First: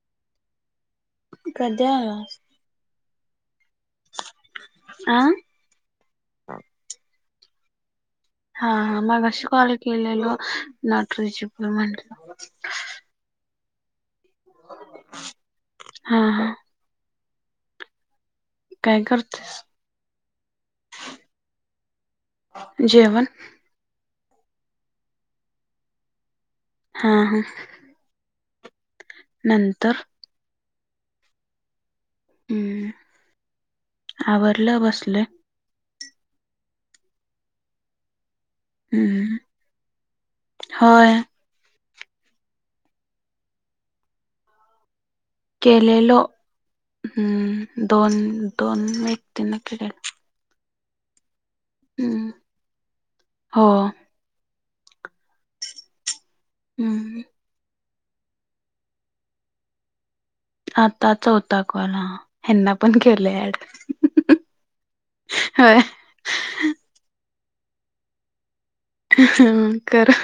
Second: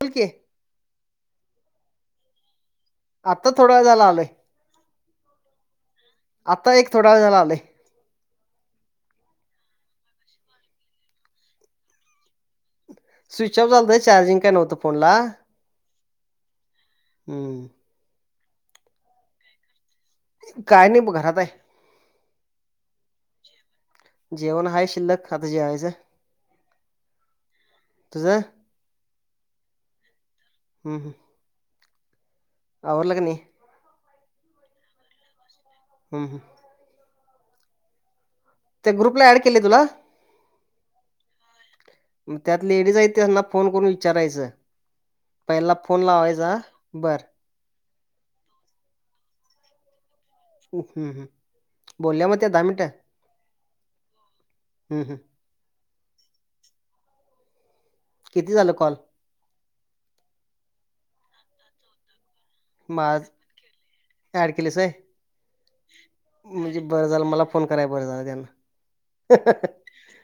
बोल की कधी आलास? आता थोडा वेळ झाला आलोय....... आ आता एक थोडा वेळ झाला आलोय हा मगशी कॉल केलेल नटरीची प म्हेंट स्विच ऑफ झालेल चार्जिंग काय नव्हतं फोनला हा हा हम्म काय करतीस? काय नाहीबघ घरात आहे जेवण जेवण आहे शिल्लक आता जेवायचं. हा- हा तुझं नंतर हम्- हम आवरलं की नाही आवरडलं बसले. हम्म, हम्म त्या ग्रुपला हम्म ऍड केले तुला? होय मग त्यात लेडीज आहेत ते त्यांना फोन करून विचारायचं. पहिला फोन केलेलो लावायचा बरं हम्म दोन -दोन व्यक्तींना केलेले. बोलल्या हम्म मग त्या दहा मिनटं. हो हम्म. किती झालं कॉल? आत्ता ताच चौथा कॉल हा. यांना पण माझ केले ऍड ऍड केलेस आहे होय. म्हणजे बरं झालं मला फोन कराय बरं झालं त्यांना ह करा.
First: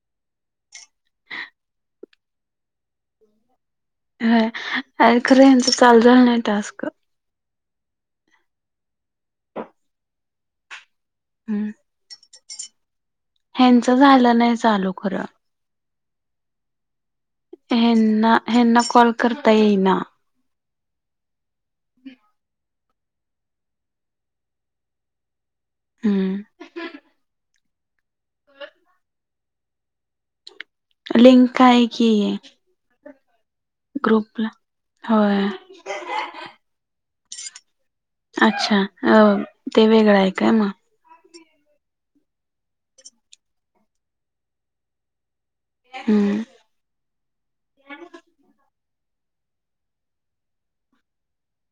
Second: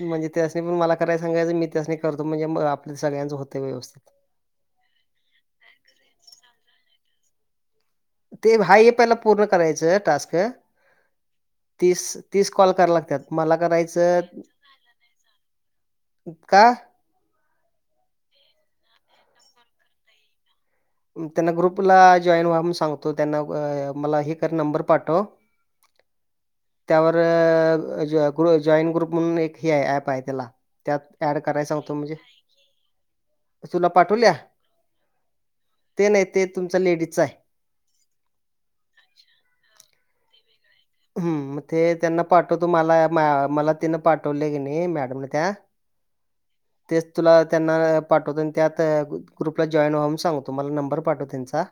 म्हणजे त्यासने पण मला कराय सांगायचं मी त्यासने करतो म्हणजे आपल्या सगळ्यांचं होतय व्यवस्थित, ह अ खरं ह्याचं चालू झालं नाही टास्क. ते हाय हे पहिला पूर्ण करायचं टास्क हम्म तीस तीस कॉल कराय लागतात मला ह्यांचं करायचं, झालं नाही चालु चालू खरं का? ह्यांना ह्यांना कॉल करता येईना, त्यांना ग्रुपला जॉईन व्हा म्हण सांगतो त्यांना मला हे कर नंबर पाठव हम्म त्यावर जॉईट ग्रुप म्हणून एक हे आहे ऍप आहे त्याला त्यात ऍड लिंक कराय आहे सांगतो की म्हणजे तुला पाठवल्या ग्रुपला होय. ते नाही ते तुमच्या लेडीजच आहे. अच्छा अ ते वेगळां आहे काय मग? हम् ते त्यांना पाठवतो मला मला तिन पाठवले कणी मॅडमन त्या हम्म. तेच तुला त्यांना पाठवतो आणि त्यात ग्रुपला जॉईन व्हा म्हणून सांगतो मला नंबर पाठव त्यांचा.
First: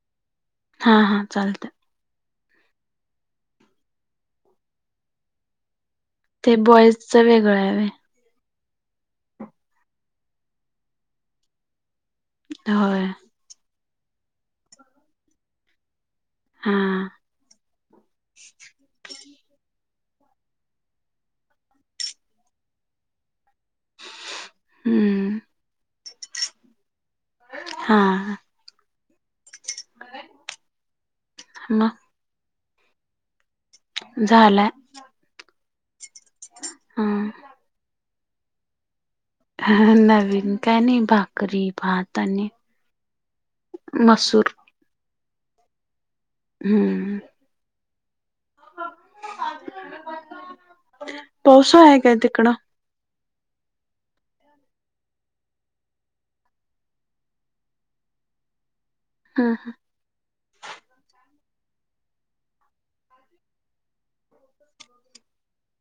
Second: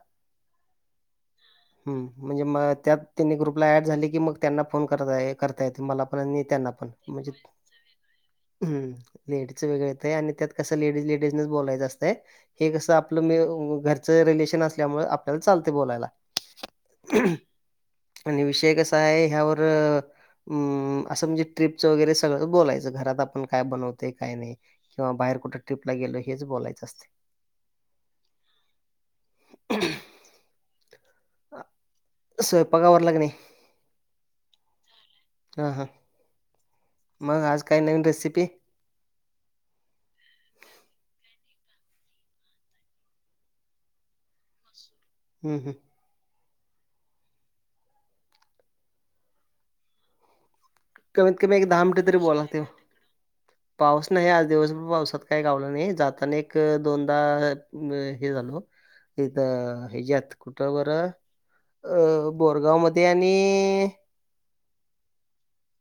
हा हा चालतं. ह म्हणजे म त्यात तिन्ही ग्रुपला ऍड झाली की मग त्यांना फोन करता करता येते मला पण आणि ते बॉईजच वेगळं आहे होय? हम्. लेडीजच वेगळ येतय आणि त्यात कसं लेडीज लेडीजनच बोलायचं अस तय, हे कसं होय आपलं घरचं रिलेशन असल्यामुळे आपल्याला चालतय बोलायला. हा आणि विषय कस य ह्यावर असं म्हणजे ट्रिपच वैगेरे सगळं बोलायच, घरात आपण काय बनवतोय काय नाही किंवा हम्म बाहेर कुठे ट्रिपला गेलो हेच बोलायचं असतय. हा. [unintelligible] ह मग स्वयंपांक आवरला का नाही? झालाय. हा हा. [unintelligible] मग, आज काही नवीन रेसिपी? ह नवीन काय नाही भाकरी, भात आणि मसूर. हम् हम. हम्म. [unintelligible] कमीत कमी एक पाऊस दहा आहे मिनटं काय तरी बोलाय तिकडं लागतय. पाऊस नाही आज दिवसभर पावसात काय गावलं नाही जाताना एक दोनदा अ हे झालं तेथ हम्म हेच्यात कुठं बरं अ बोरगाव मध्ये आणि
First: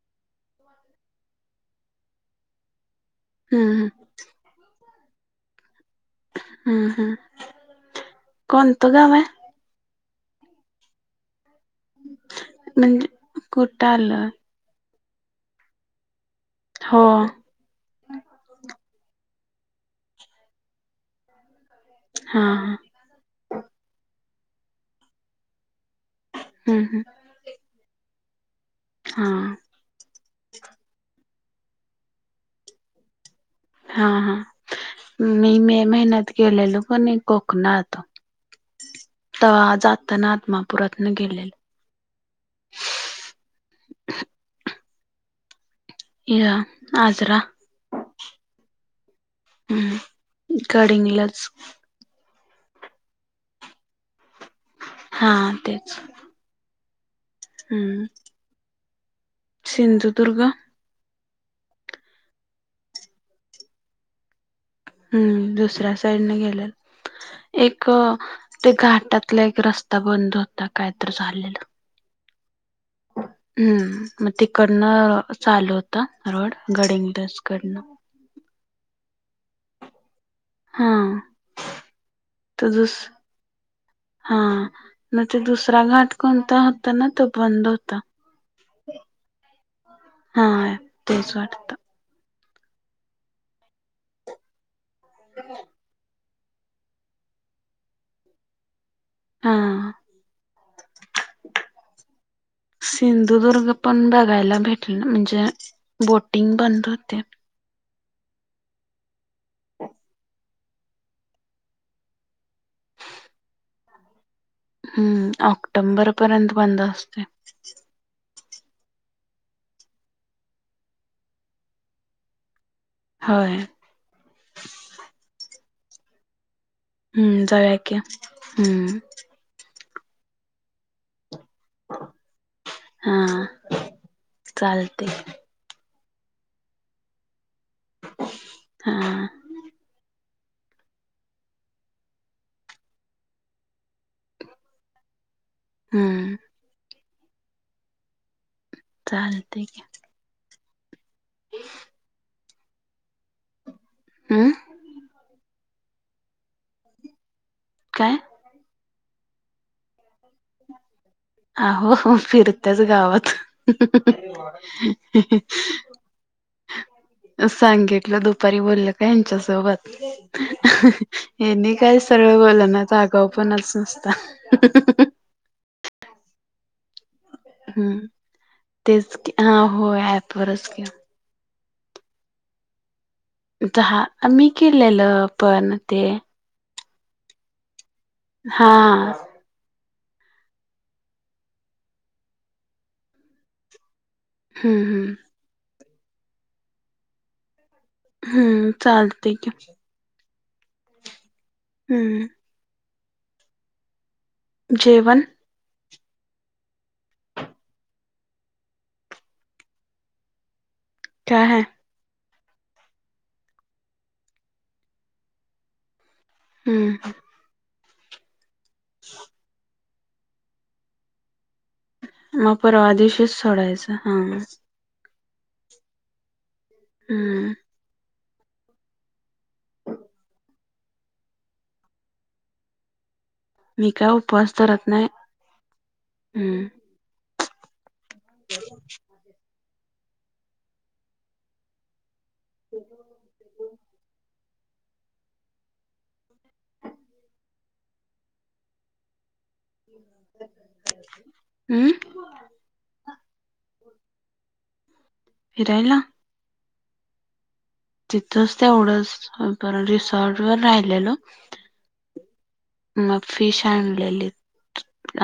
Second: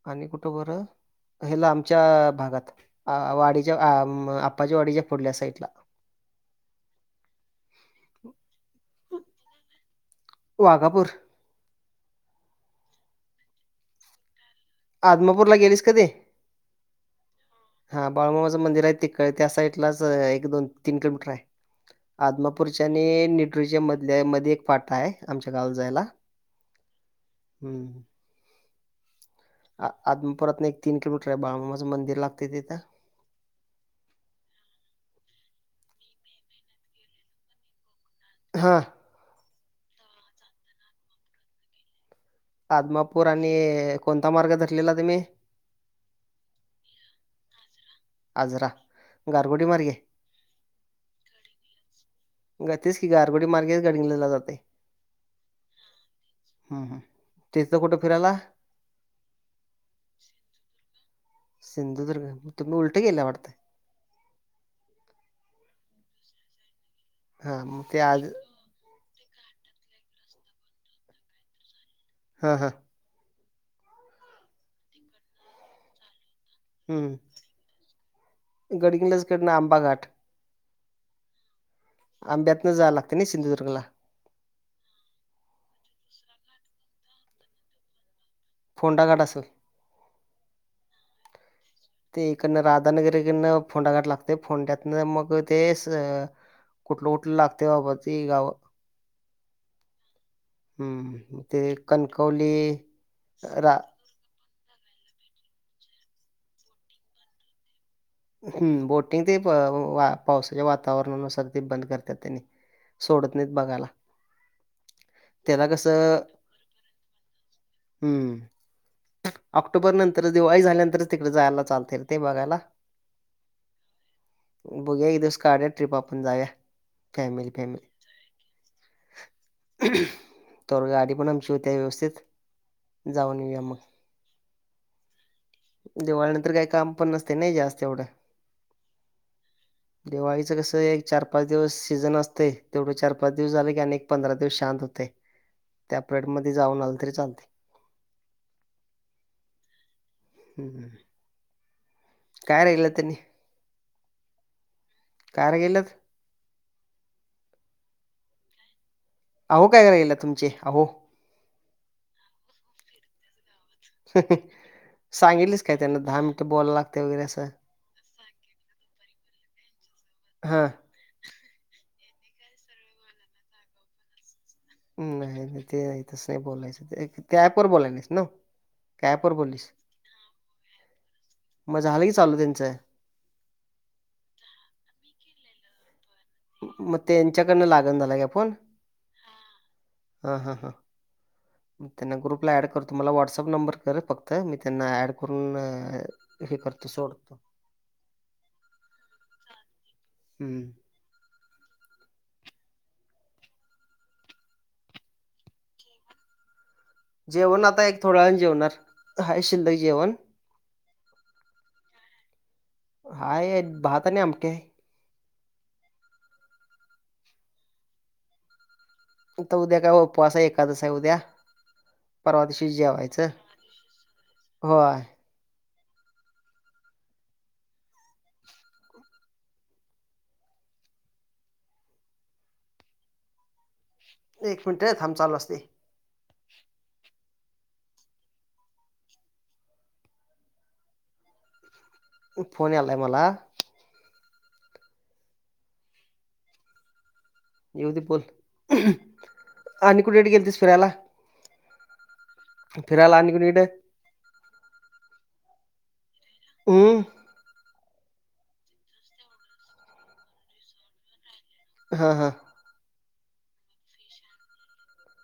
आणि कुठं बरं हेला आमच्या भागात अ वाडीच्या हम्म आप्पाच्या वाडीच्या पुढल्या साईडला हम्म हम्म. कोणत गाव आहे? वाघापूर. म्हणजे कुठ आलं? आदमापूरला गेलीस कधी? हो हा बाळूमामाचं मंदिर आहे तिकड त्या साईड लाच एक दोन तीन किलोमीटर आहे. हा हा आदमापूरच्या आणि न्यूट्रीजीअम मधल्या मध्ये एक फाटा आहे आमच्या गाव जायला. हम्म हम्म हम्म हा आ आदमापूरातून एक तीन किलोमीटर आहे बाळूमामाचं मंदिर लागते तिथ हा हा मी मे महीन्यात गेलेलो का नाही कोकणात हा तवा जाताना आदमापुरातन गेलेलं. आदमापूर आणि कोणता मार्ग झरलेला तुम्ही? या आदरा. आजरा. गारगोटी मार्गे? हम्म गडिंगलाच. ग तेच की गारगोडी मार्गेच [unintelligible] जाते. हा तेच हम्म हम्म हम्म सिंधुदुर्ग सिंधुदुर्ग तुम्ही उलटे गेला वाटतय हम्म दुसऱ्या साईडने गेलेल हां, मग एक ते आज ते घाटातला एक रस्ता बंद होता कायतर झालेल. हा हा हम्म मग तिकडनं चालू होता रोड गडिंगदज कडनं. गडींगलंच कडनं आंबा घाट. हा त आंब्यातं जा दुस लागते नी सिंधुदुर्गला. हा न ते दुसरा घाट कोणता होता ना तो बंद होता. फोंडा घाट असल. हा तेच वाटतं. ते इकडनं राधानगर इकडनं फोंडा घाठ लागते फोंड्यातन मग तेस कुठलं कुठलं लागते बाबा ते गाव. हा हम्म हम्म ते कणकवली सिंधुदुर्ग रा पण बघायला भेटलं म्हणजे बोटिंग बंद होती. हम्म बोटिंग ते पावसाच्या वातावरणानुसार ते बंद करतात आणि सोडत नाहीत बघायला. हम्म त्याला ऑक्टोंबर कसं पर्यंत बंद असते. हम्म ऑक्टोबर नंतरच दिवाळी झाल्यानंतरच तिकडे जायला चालतंय रे ते बघायला. होय बघूया एक दिवस काढूया ट्रीप आपण जाऊया. हम्म फॅमिली जाऊया की हम्म फॅमली तो वर गाडी पण आम ची होतीया व्यवस्थित हा जाऊन येऊया मग. चालते. दिवाळी नंतर काय काम पण नसतय नयी जास्त एवढं. हा दिवाळीचं कसं एक चार -पाच दिवस सीझन असतय, तेवढं चार -पाच दिवस झाल की आणि एक पंधरा दिवस शांत होत. त्या प्रेड हम्म मध्ये जाऊन आलं तरी चालतय. चालतय की. हम्म. [unintelligible] काय राहील तनी? हंमं. का र गेल्यात? काय? अहो, काय कराय गेल्यात तुमचे, अहो? आहो, फिरतच गावात. सांगितलीस काय त्यांना दहा मिनिटं बोलायला लागते वगैरे असं सांगितलं दुप पररी बोलल काय यांच्या सोबत. हां. हेनी काय सरळ बोलानात, आगाऊपणाच नुसता. नाही, नाही ते तसं नाही बोलायचं. ते त्या अँप वर बोलाय हम्म नाहीस नवं, काय तेच अँप की वर हा बोललीस? होय ऍपवरच की म झालं की चालू तेंच. दहा आम्ही केलेलं पण ते म त्येच्याकडनं लागण झालाय काय फोन? हा. हां, हां, हां मग त्यांना ग्रुपला ॲड करतो. मला व्हॉट्सअप नंबर कर फक्त मी हम्म त्यांना ऍड हम्म करून, हे करतो सोडतो. हम्म, चालतय की. हम्म. हम्म. जेवण? जेवण आता एक थोड्या वेळान जेवणार, हाय शिल्लक जेवण. काय हाय? हाय यात भात आणि आमटी हाय. हम्म, हम. [unintelligible] तर उद्या काय उपवास हाय. एकादस हाय उद्या. परवा मग दिवशी जेवायचं. दिवशीच सोडायचं हा होय. हम्. मी काय उपवास एक मिनिट धरत नाही, थांब चालू असतंय. हम्म. [unintelligible] फोन यायलाय मला. येऊदे बोल, आणि कुणीकडं गेलतीस फीरायला? अंमं. फिरायला आणि कुणीकडं? फिरायला? हंमं. तिथच तेवढंच, परत रिसॉर्टवर राहिलेलो. हा हा. मग फिश आणलेली.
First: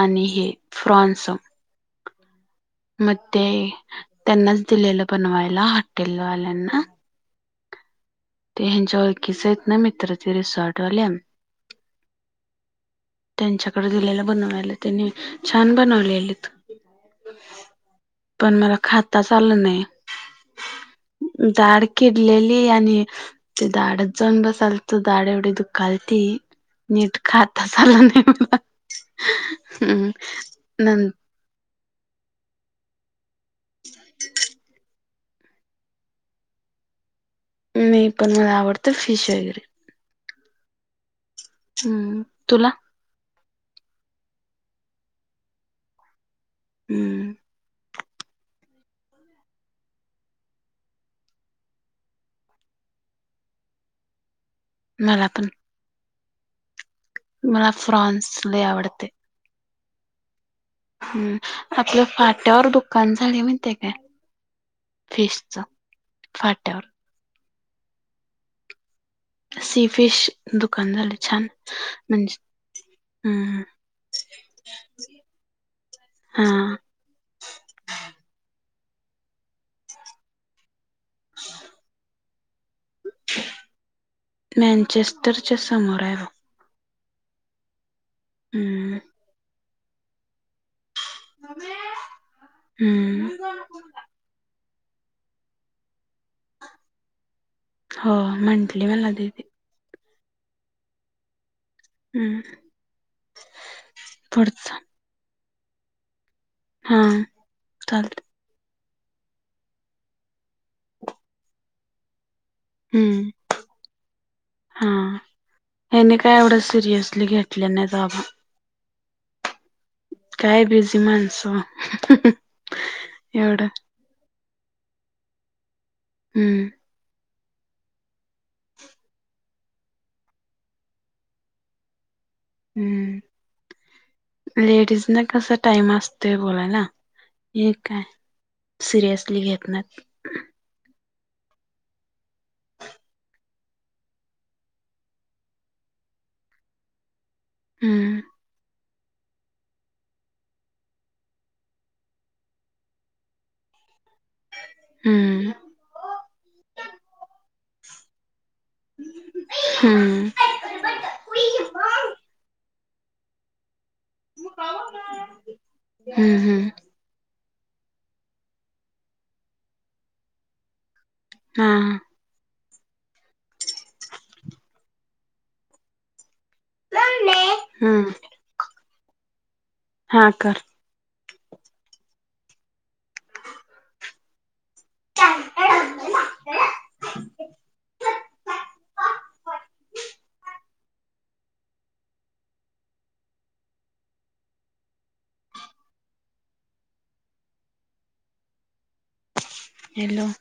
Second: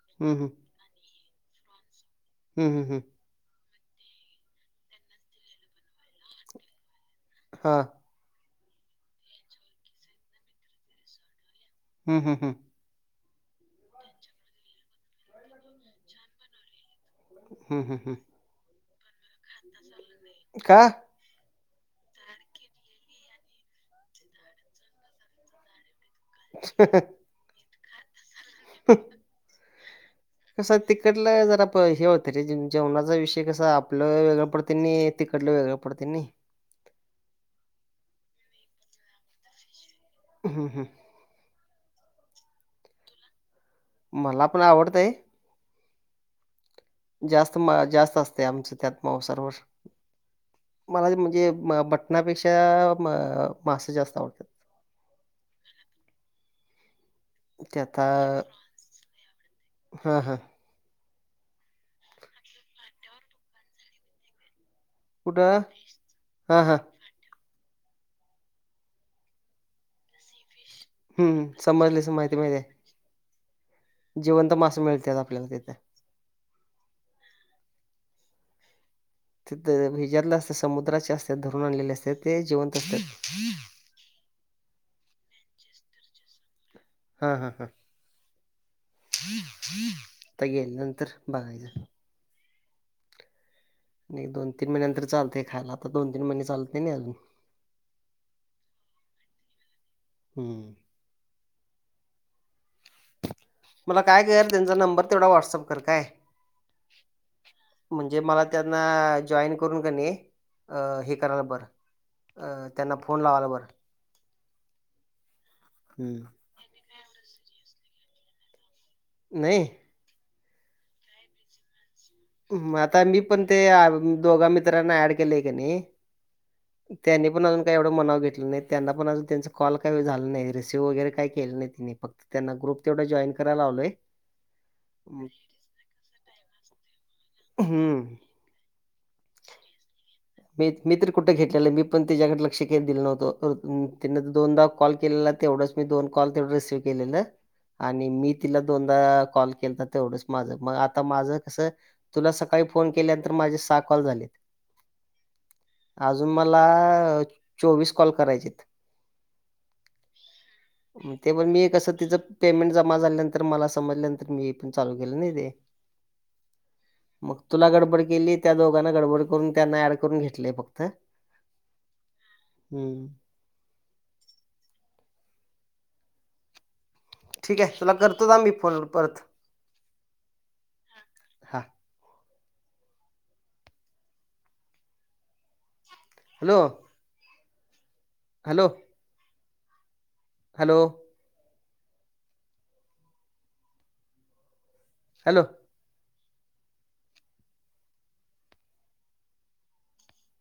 आणि हं हं. हे फ्रॉन्स. हम ह. मग ते त्यांनाच दिलेलं बनवायला हॉटेल वाल्यांना. हा. ते यांच्या ओळखीचे आहेत ना. मित्र ते, रिसॉर्ट वाल्यान. हम् हम हं. त्यांच्याकडे दिलेलं बनवायला. त्यांनी छान बनवलेलीत. हम् हम हम्. पण मला खाताच आलं नाही. का? दाढ कीडलेली आणि ते दाढत जाऊन बसालत. दाढ एवढी दुखालती. नीट खाताच आलं नाही. [unintelligible] हम्मम. कसं तिकडला जरा प हे होतं रे. जेवणाचा विषय कसा आपलं वेगळ पडतय नी. तिकडल वेगळं पडते नाही. मी पण मला आवडतं फिश वगैरे. हम हम. हम्म. तुला? मला पण आवडतंय. हम्म जास्त मा जास्त असतय. आमचं त्यात मावसारं वर. मला म्हणजे मटनापेक्षा, म मासे जास्त आवडतात. मला पण. मला ते आता फ्रॉन्स लय आवडते हां हां. हम. आपल फाट्यावर दुकान झालय माहित आहे काय? कुठं? फिशच हां, हां. फाट्यावर सी फिश दुकान झालय हं. छान. समजले सम- म्हणजे, माहिती माहिती आहे. हम. जिवंत मास मिळतात आपल्याला तिथे. हा. तिथं हेज्यातलं असत्यात समुद्राचे असत्यात धरून आणलेले असत्यात. ते जिवंत असत्यात. मॅचेस्टरच्या समोर आहे बघ. हा हा हा हम्म आता गेल्यानंतर बघायचं. हम्म. नाही दोन तीन महिन्यांतर चालंतय खायला आता दोन तीन महिने चालत नाही अजून. हो. म्हटली मला दिदी. हम्म. हम्म. मला काय कर. त्यांचा पुढचा नंबर तेवढा व्हॉटसअप कर काय. हा म्हणजे चालत मला, त्यांना जॉईन करून कणी हे करायला बरं. अ. त्यांना फोन हम. लावायला बरं. हा हेनी हम्म. काय एवढं सिरियसली घेत ल्याने बाबा. नाही. काय बीजी माणस. आता मी पण ते दोघा मित्रांना ऍड केलेय का नाही हम्म त्यांनी पण अजून एवढं मनाव घेतलं नाही त्यांना पण अजून त्यांच कॉल काही झालं नाही रिसिव्ह वगैरे काही केलं नाही तिने फक्त त्यांना ग्रुप तेवढा हम्म जॉईन करायला लावलोय लेडीज न कसा टाइम असतोय बोला ना हे हम्म. काय सिरियसली घेत नाइत मी, मी तर कुठं घेतलेलं आहे मी पण त्याच्याकडे लक्ष घेत दिलं नव्हतं त्यांं दोनदा कॉल केलेला तेवढाच मी दोन कॉल तेवढ रिसीव केलेलं आणि हम्म मी तिला दोन कॉल के तर तेवढंच माझं मग आता माझं कसं तुला सकाळी फोन केल्यानंतर माझे सहा कॉल झालेत हम्म अजून मला चोवीस कॉल करायचे हम्म ते पण मी कसं तिचं पेमेंट जमा झाल्यानंतर मला समजल्यानं तर मी पण चालू केलं नाही ते हम्म हम्म मग तुला गडबड केली त्या दोघांना गडबड करून त्यांना ऍड करून घेतलय फक्त हा [unintelligible] [inaudible] ठीक आहे तुला हम्म करतो जा मी फोन परत हा कर हां. [unintelligible] Hello hello hello hello hello